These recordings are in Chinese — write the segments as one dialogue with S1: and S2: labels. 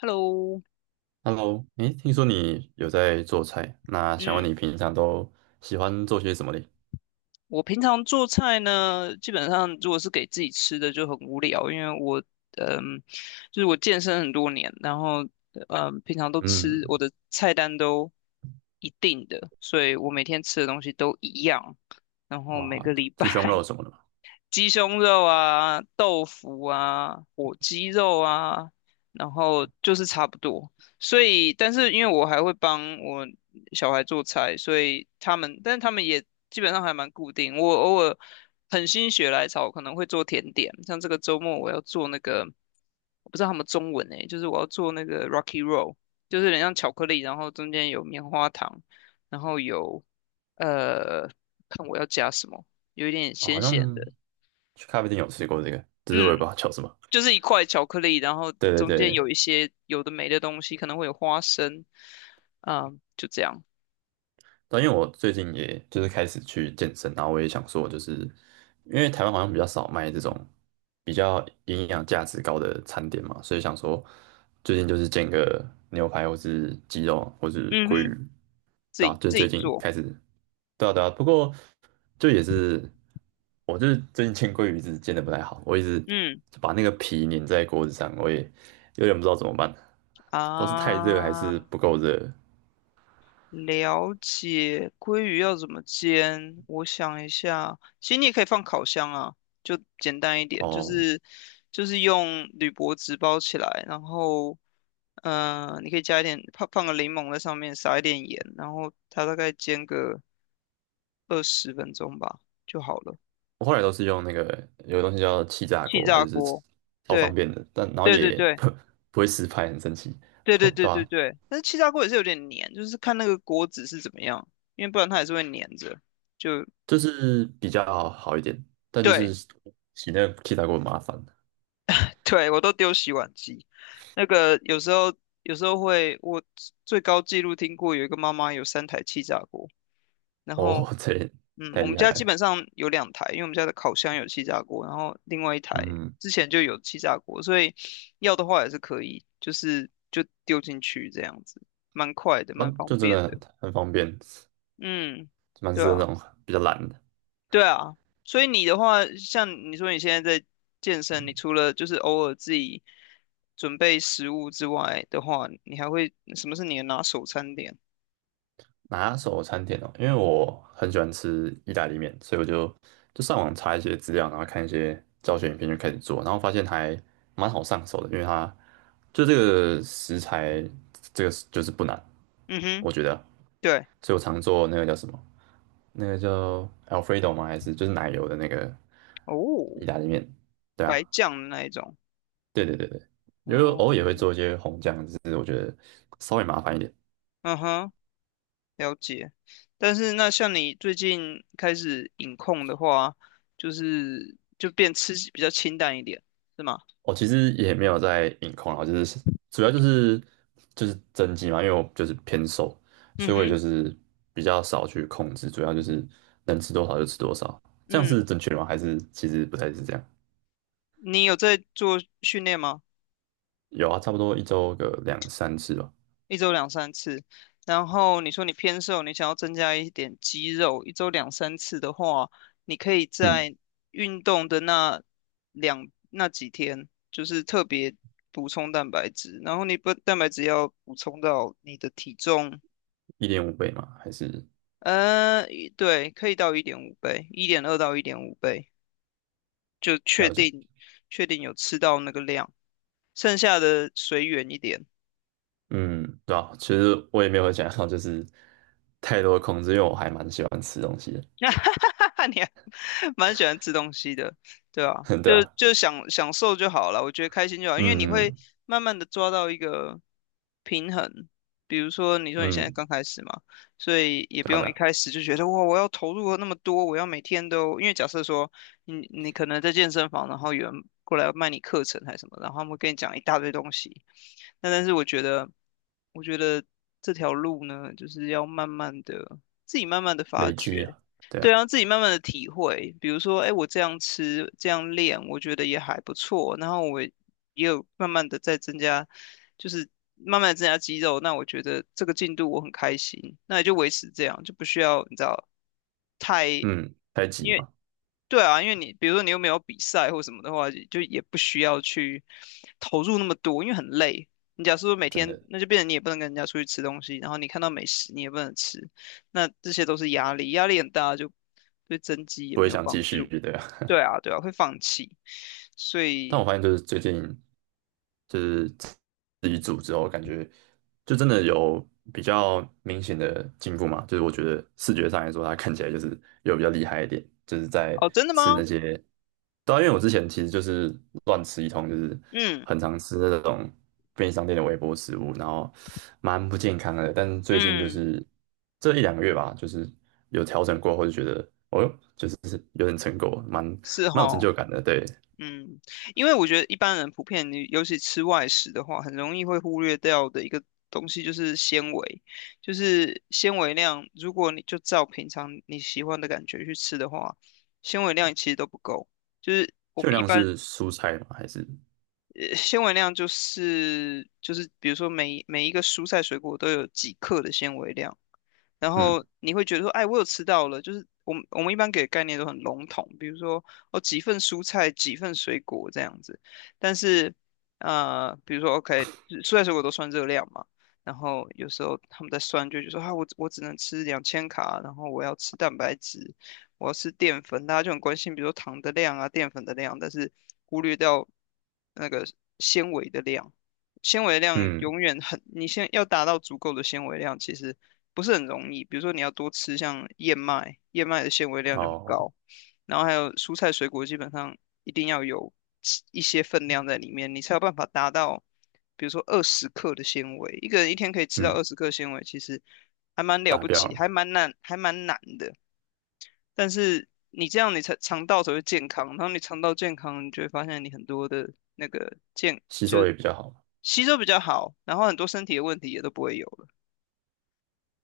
S1: Hello，
S2: OK，Hello，诶，听说你有在做菜，那想问
S1: 嗯，
S2: 你平常都喜欢做些什么嘞？
S1: 我平常做菜呢，基本上如果是给自己吃的就很无聊，因为我，嗯，就是我健身很多年，然后，平常都吃
S2: 嗯，
S1: 我的菜单都一定的，所以我每天吃的东西都一样，然后每
S2: 啊，
S1: 个礼
S2: 鸡胸
S1: 拜
S2: 肉什 么的嘛，
S1: 鸡胸肉啊、豆腐啊、火鸡肉啊，然后就是差不多。所以，但是因为我还会帮我小孩做菜，所以他们，但是他们也基本上还蛮固定。我偶尔很心血来潮，可能会做甜点，像这个周末我要做那个，我不知道他们中文诶，就是我要做那个 Rocky Roll，就是有点像巧克力，然后中间有棉花糖，然后有呃，看我要加什么。有一点
S2: 哦，好
S1: 咸咸
S2: 像
S1: 的，
S2: 去咖啡店有吃过这个，只是
S1: 嗯，
S2: 我也不知道叫什么。
S1: 就是一块巧克力，然后
S2: 对对
S1: 中间
S2: 对，
S1: 有一些有的没的东西，可能会有花生，啊、就这样。
S2: 但因为我最近也就是开始去健身，然后我也想说，就是因为台湾好像比较少卖这种比较营养价值高的餐点嘛，所以想说最近就是煎个牛排或是鸡肉或是
S1: 嗯
S2: 鲑
S1: 哼，
S2: 鱼，
S1: 自
S2: 对啊，
S1: 己
S2: 就是
S1: 自
S2: 最
S1: 己
S2: 近
S1: 做。
S2: 开始。对啊对啊，不过就也是，我就是最近煎鲑鱼一直煎的不太好，我一直
S1: 嗯
S2: 就把那个皮粘在锅子上，我也有点不知道怎么办，不知道是太热还是
S1: 啊，
S2: 不够热
S1: 了解。鲑鱼要怎么煎？我想一下，其实你也可以放烤箱啊，就简单一点，就
S2: 哦。
S1: 是就是用铝箔纸包起来，然后你可以加一点放个柠檬在上面，撒一点盐，然后它大概煎个。20分钟吧就好了。
S2: 我后来都是用那个有个东西叫气炸
S1: 气
S2: 锅，它
S1: 炸
S2: 就是
S1: 锅，
S2: 超方
S1: 对
S2: 便的，但然后
S1: 对对
S2: 也
S1: 对
S2: 不会失败，很神奇，
S1: 对对
S2: 哦
S1: 对
S2: 对
S1: 对
S2: 啊，
S1: 对，但是气炸锅也是有点黏，就是看那个锅子是怎么样，因为不然它还是会黏着。就
S2: 就是比较好一点，但就
S1: 对
S2: 是洗那个气炸锅很麻烦
S1: 对，我都丢洗碗机。那个有时候会，我最高纪录听过有一个妈妈有3台气炸锅。然后，
S2: 哦，这也
S1: 嗯，
S2: 太
S1: 我们
S2: 厉害
S1: 家基
S2: 了，
S1: 本上有2台，因为我们家的烤箱有气炸锅，然后另外一台
S2: 嗯，
S1: 之前就有气炸锅，所以要的话也是可以，就是就丢进去这样子，蛮快的，
S2: 啊
S1: 蛮方
S2: 就真
S1: 便
S2: 的
S1: 的。
S2: 很方便。
S1: 嗯，
S2: 蛮
S1: 对
S2: 是
S1: 啊，
S2: 那种比较懒的
S1: 对啊。所以你的话，像你说你现在在健身，你除了就是偶尔自己准备食物之外的话，你还会什么是你的拿手餐点？
S2: 拿手餐点哦，因为我很喜欢吃意大利面，所以我就上网查一些资料，然后看一些教学影片就开始做，然后发现还蛮好上手的，因为它就这个食材这个就是不难，
S1: 嗯哼，
S2: 我觉得，
S1: 对，
S2: 所以我常做那个叫什么，那个叫 Alfredo 吗？还是就是奶油的那个意
S1: 哦，
S2: 大利面？对啊，
S1: 白酱的那一种，
S2: 对对对对，因为偶尔也会
S1: 哦，
S2: 做一些红酱，只是我觉得稍微麻烦一点。
S1: 嗯哼。了解，但是那像你最近开始饮控的话，就是就变吃比较清淡一点，是吗？
S2: 我其实也没有在饮控啊，就是主要就是增肌嘛，因为我就是偏瘦，
S1: 嗯
S2: 所以我也
S1: 哼，
S2: 就是比较少去控制，主要就是能吃多少就吃多少，这样
S1: 嗯，
S2: 是正确的吗？还是其实不太是这样？
S1: 你有在做训练吗？
S2: 有啊，差不多一周个两三次吧，
S1: 一周两三次，然后你说你偏瘦，你想要增加一点肌肉，一周两三次的话，你可以
S2: 嗯，
S1: 在运动的那几天，就是特别补充蛋白质，然后你不蛋白质要补充到你的体重。
S2: 一点五倍嘛，还是
S1: 对，可以到一点五倍，1.2到一点五倍，就确
S2: 了解，
S1: 定确定有吃到那个量，剩下的随缘一点。
S2: 嗯，对啊，其实我也没有想要就是太多控制，因为我还蛮喜欢吃东西的，
S1: 哈哈哈！你还蛮喜欢吃东西的，对啊，就
S2: 对啊，
S1: 就享受就好了，我觉得开心就好，因为你会
S2: 嗯
S1: 慢慢的抓到一个平衡。比如说，你说你现在
S2: 嗯，
S1: 刚开始嘛，所以也不
S2: 对啊对
S1: 用一
S2: 啊
S1: 开始就觉得哇，我要投入那么多，我要每天都，因为假设说你可能在健身房，然后有人过来卖你课程还是什么，然后他们会跟你讲一大堆东西，那但是我觉得这条路呢，就是要慢慢的自己慢慢的发
S2: 累积
S1: 掘。
S2: 啊，对
S1: 对
S2: 啊，
S1: 啊，自己慢慢的体会，比如说，哎，我这样吃，这样练，我觉得也还不错。然后我也有慢慢的在增加，就是慢慢的增加肌肉。那我觉得这个进度我很开心，那也就维持这样，就不需要你知道太，
S2: 嗯，太极
S1: 因为
S2: 嘛。
S1: 对啊，因为你比如说你又没有比赛或什么的话，就也不需要去投入那么多，因为很累。你假如说每
S2: 真
S1: 天，
S2: 的
S1: 那就变成你也不能跟人家出去吃东西，然后你看到美食你也不能吃，那这些都是压力，压力很大，就对增肌也
S2: 不会
S1: 没有
S2: 想继
S1: 帮
S2: 续
S1: 助。
S2: 的。
S1: 对啊，对啊，会放弃。所
S2: 但
S1: 以，
S2: 我发现就是最近就是自己煮之后，感觉就真的有比较明显的进步嘛。就是我觉得视觉上来说，它看起来就是有比较厉害一点，就是在
S1: 哦，真的
S2: 吃
S1: 吗？
S2: 那些，对啊，因为我之前其实就是乱吃一通，就是
S1: 嗯
S2: 很常吃那种便利商店的微波食物，然后蛮不健康的。但是最近就
S1: 嗯，
S2: 是这一两个月吧，就是有调整过后，就觉得哦哟，就是有点成果，蛮
S1: 是
S2: 蛮有成
S1: 哈。
S2: 就感的，对。
S1: 嗯，因为我觉得一般人普遍，你尤其吃外食的话，很容易会忽略掉的一个东西就是纤维，就是纤维量。如果你就照平常你喜欢的感觉去吃的话，纤维量其实都不够。就是我
S2: 秋
S1: 们一
S2: 量
S1: 般，
S2: 是蔬菜吗？还是
S1: 纤维量就是，比如说每一个蔬菜水果都有几克的纤维量，然
S2: 嗯
S1: 后你会觉得说，哎，我有吃到了，就是我们一般给的概念都很笼统，比如说哦几份蔬菜，几份水果这样子。但是比如说 OK，蔬菜水果都算热量嘛，然后有时候他们在算就觉得说啊，我只能吃2000卡，然后我要吃蛋白质，我要吃淀粉，大家就很关心，比如说糖的量啊、淀粉的量，但是忽略掉那个纤维的量。纤维量
S2: 嗯
S1: 永远很，你先要达到足够的纤维量，其实不是很容易。比如说你要多吃像燕麦，燕麦的纤维量就很
S2: 哦
S1: 高，然后还有蔬菜水果基本上一定要有吃一些分量在里面，你才有办法达到，比如说二十克的纤维，一个人一天可以吃到二
S2: 嗯
S1: 十克纤维，其实还蛮了
S2: 达
S1: 不
S2: 标
S1: 起，
S2: 了，
S1: 还蛮难，还蛮难的。但是你这样，你才肠道才会健康，然后你肠道健康，你就会发现你很多的那个健
S2: 吸
S1: 就
S2: 收
S1: 是
S2: 也比较好。
S1: 吸收比较好，然后很多身体的问题也都不会有了。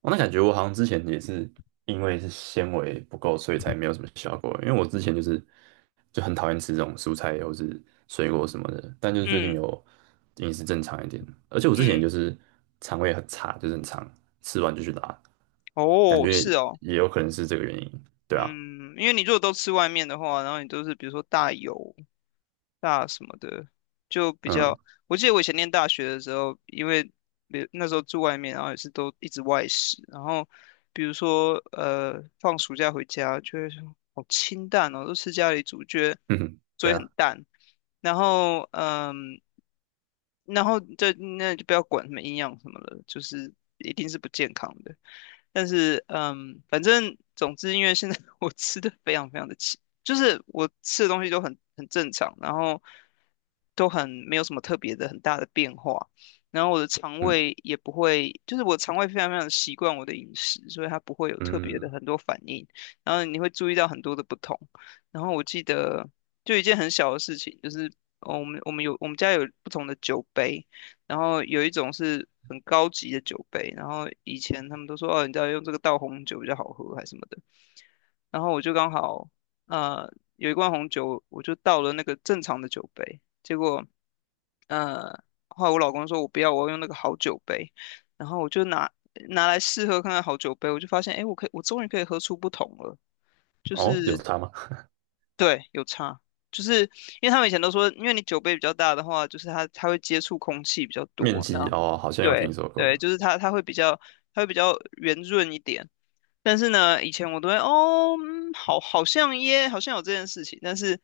S2: 我、那感觉我好像之前也是因为是纤维不够，所以才没有什么效果。因为我之前就是就很讨厌吃这种蔬菜或是水果什么的，但就是最近
S1: 嗯
S2: 有饮食正常一点，而且我之前就
S1: 嗯，
S2: 是肠胃很差，就是很常吃完就去拉，感
S1: 哦，
S2: 觉
S1: 是哦。
S2: 也有可能是这个原因。对啊，
S1: 嗯，因为你如果都吃外面的话，然后你都是比如说大油、大什么的，就比
S2: 嗯
S1: 较。我记得我以前念大学的时候，因为比那时候住外面，然后也是都一直外食，然后比如说放暑假回家就会说好清淡哦，都吃家里煮，觉得
S2: 嗯，
S1: 所
S2: 对
S1: 以很
S2: 啊，
S1: 淡。然后然后就那就不要管什么营养什么了，就是一定是不健康的。但是反正总之，因为现在 我吃的非常非常的奇，就是我吃的东西都很正常，然后都很没有什么特别的很大的变化，然后我的肠
S2: 嗯
S1: 胃也不会，就是我肠胃非常非常地习惯我的饮食，所以它不会有特别的
S2: 嗯，
S1: 很多反应，然后你会注意到很多的不同，然后我记得就一件很小的事情，就是。哦，我们家有不同的酒杯，然后有一种是很高级的酒杯，然后以前他们都说哦，你知道用这个倒红酒比较好喝还是什么的，然后我就刚好呃有一罐红酒，我就倒了那个正常的酒杯，结果后来我老公说我不要，我要用那个好酒杯，然后我就拿来试喝看看好酒杯，我就发现哎，诶我终于可以喝出不同了，就
S2: 哦，有
S1: 是。
S2: 差吗？
S1: 对，有差，就是因为他们以前都说，因为你酒杯比较大的话，就是它会接触空气比较
S2: 面
S1: 多，
S2: 积
S1: 那
S2: 哦，好像有听
S1: 对
S2: 说过，
S1: 对，就是它会比较它会比较圆润一点。但是呢，以前我都会哦，嗯好，好像耶，好像有这件事情。但是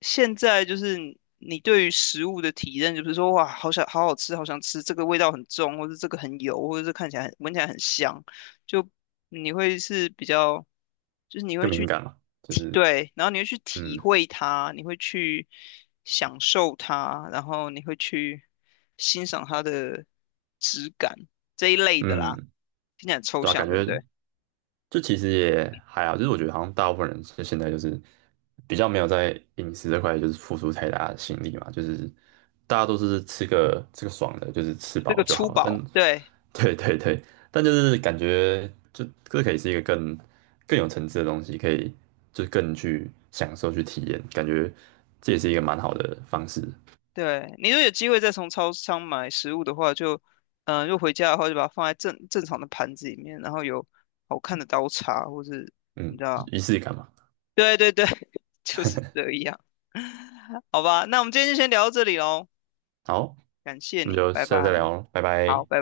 S1: 现在就是你对于食物的体验，就是说哇，好想好好吃，好想吃，这个味道很重，或者这个很油，或者是看起来很闻起来很香，就你会是比较，就是你会
S2: 更敏
S1: 去
S2: 感嘛，就
S1: 体，
S2: 是
S1: 对，然后你会去体
S2: 嗯
S1: 会它，你会去享受它，然后你会去欣赏它的质感这一类的啦，
S2: 嗯，
S1: 听起来很抽
S2: 对啊，感
S1: 象，对不
S2: 觉
S1: 对？
S2: 就其实也还好，就是我觉得好像大部分人就现在就是比较没有在饮食这块就是付出太大的心力嘛，就是大家都是吃个吃个爽的，就是吃
S1: 这
S2: 饱
S1: 个
S2: 就
S1: 粗
S2: 好了。但
S1: 饱，对
S2: 对对对，但就是感觉就这可以是一个更有层次的东西，可以就是更去享受去体验，感觉这也是一个蛮好的方式，
S1: 对，你如果有机会再从超商买食物的话，就如果回家的话，就把它放在正常的盘子里面，然后有好看的刀叉，或是你
S2: 嗯，
S1: 知道，
S2: 仪式感嘛。
S1: 对对对，就是这样，好吧，那我们今天就先聊到这里喽，
S2: 好。
S1: 感谢
S2: 那
S1: 你，
S2: 就
S1: 拜拜，
S2: 下次再聊了，拜拜。
S1: 好，拜拜。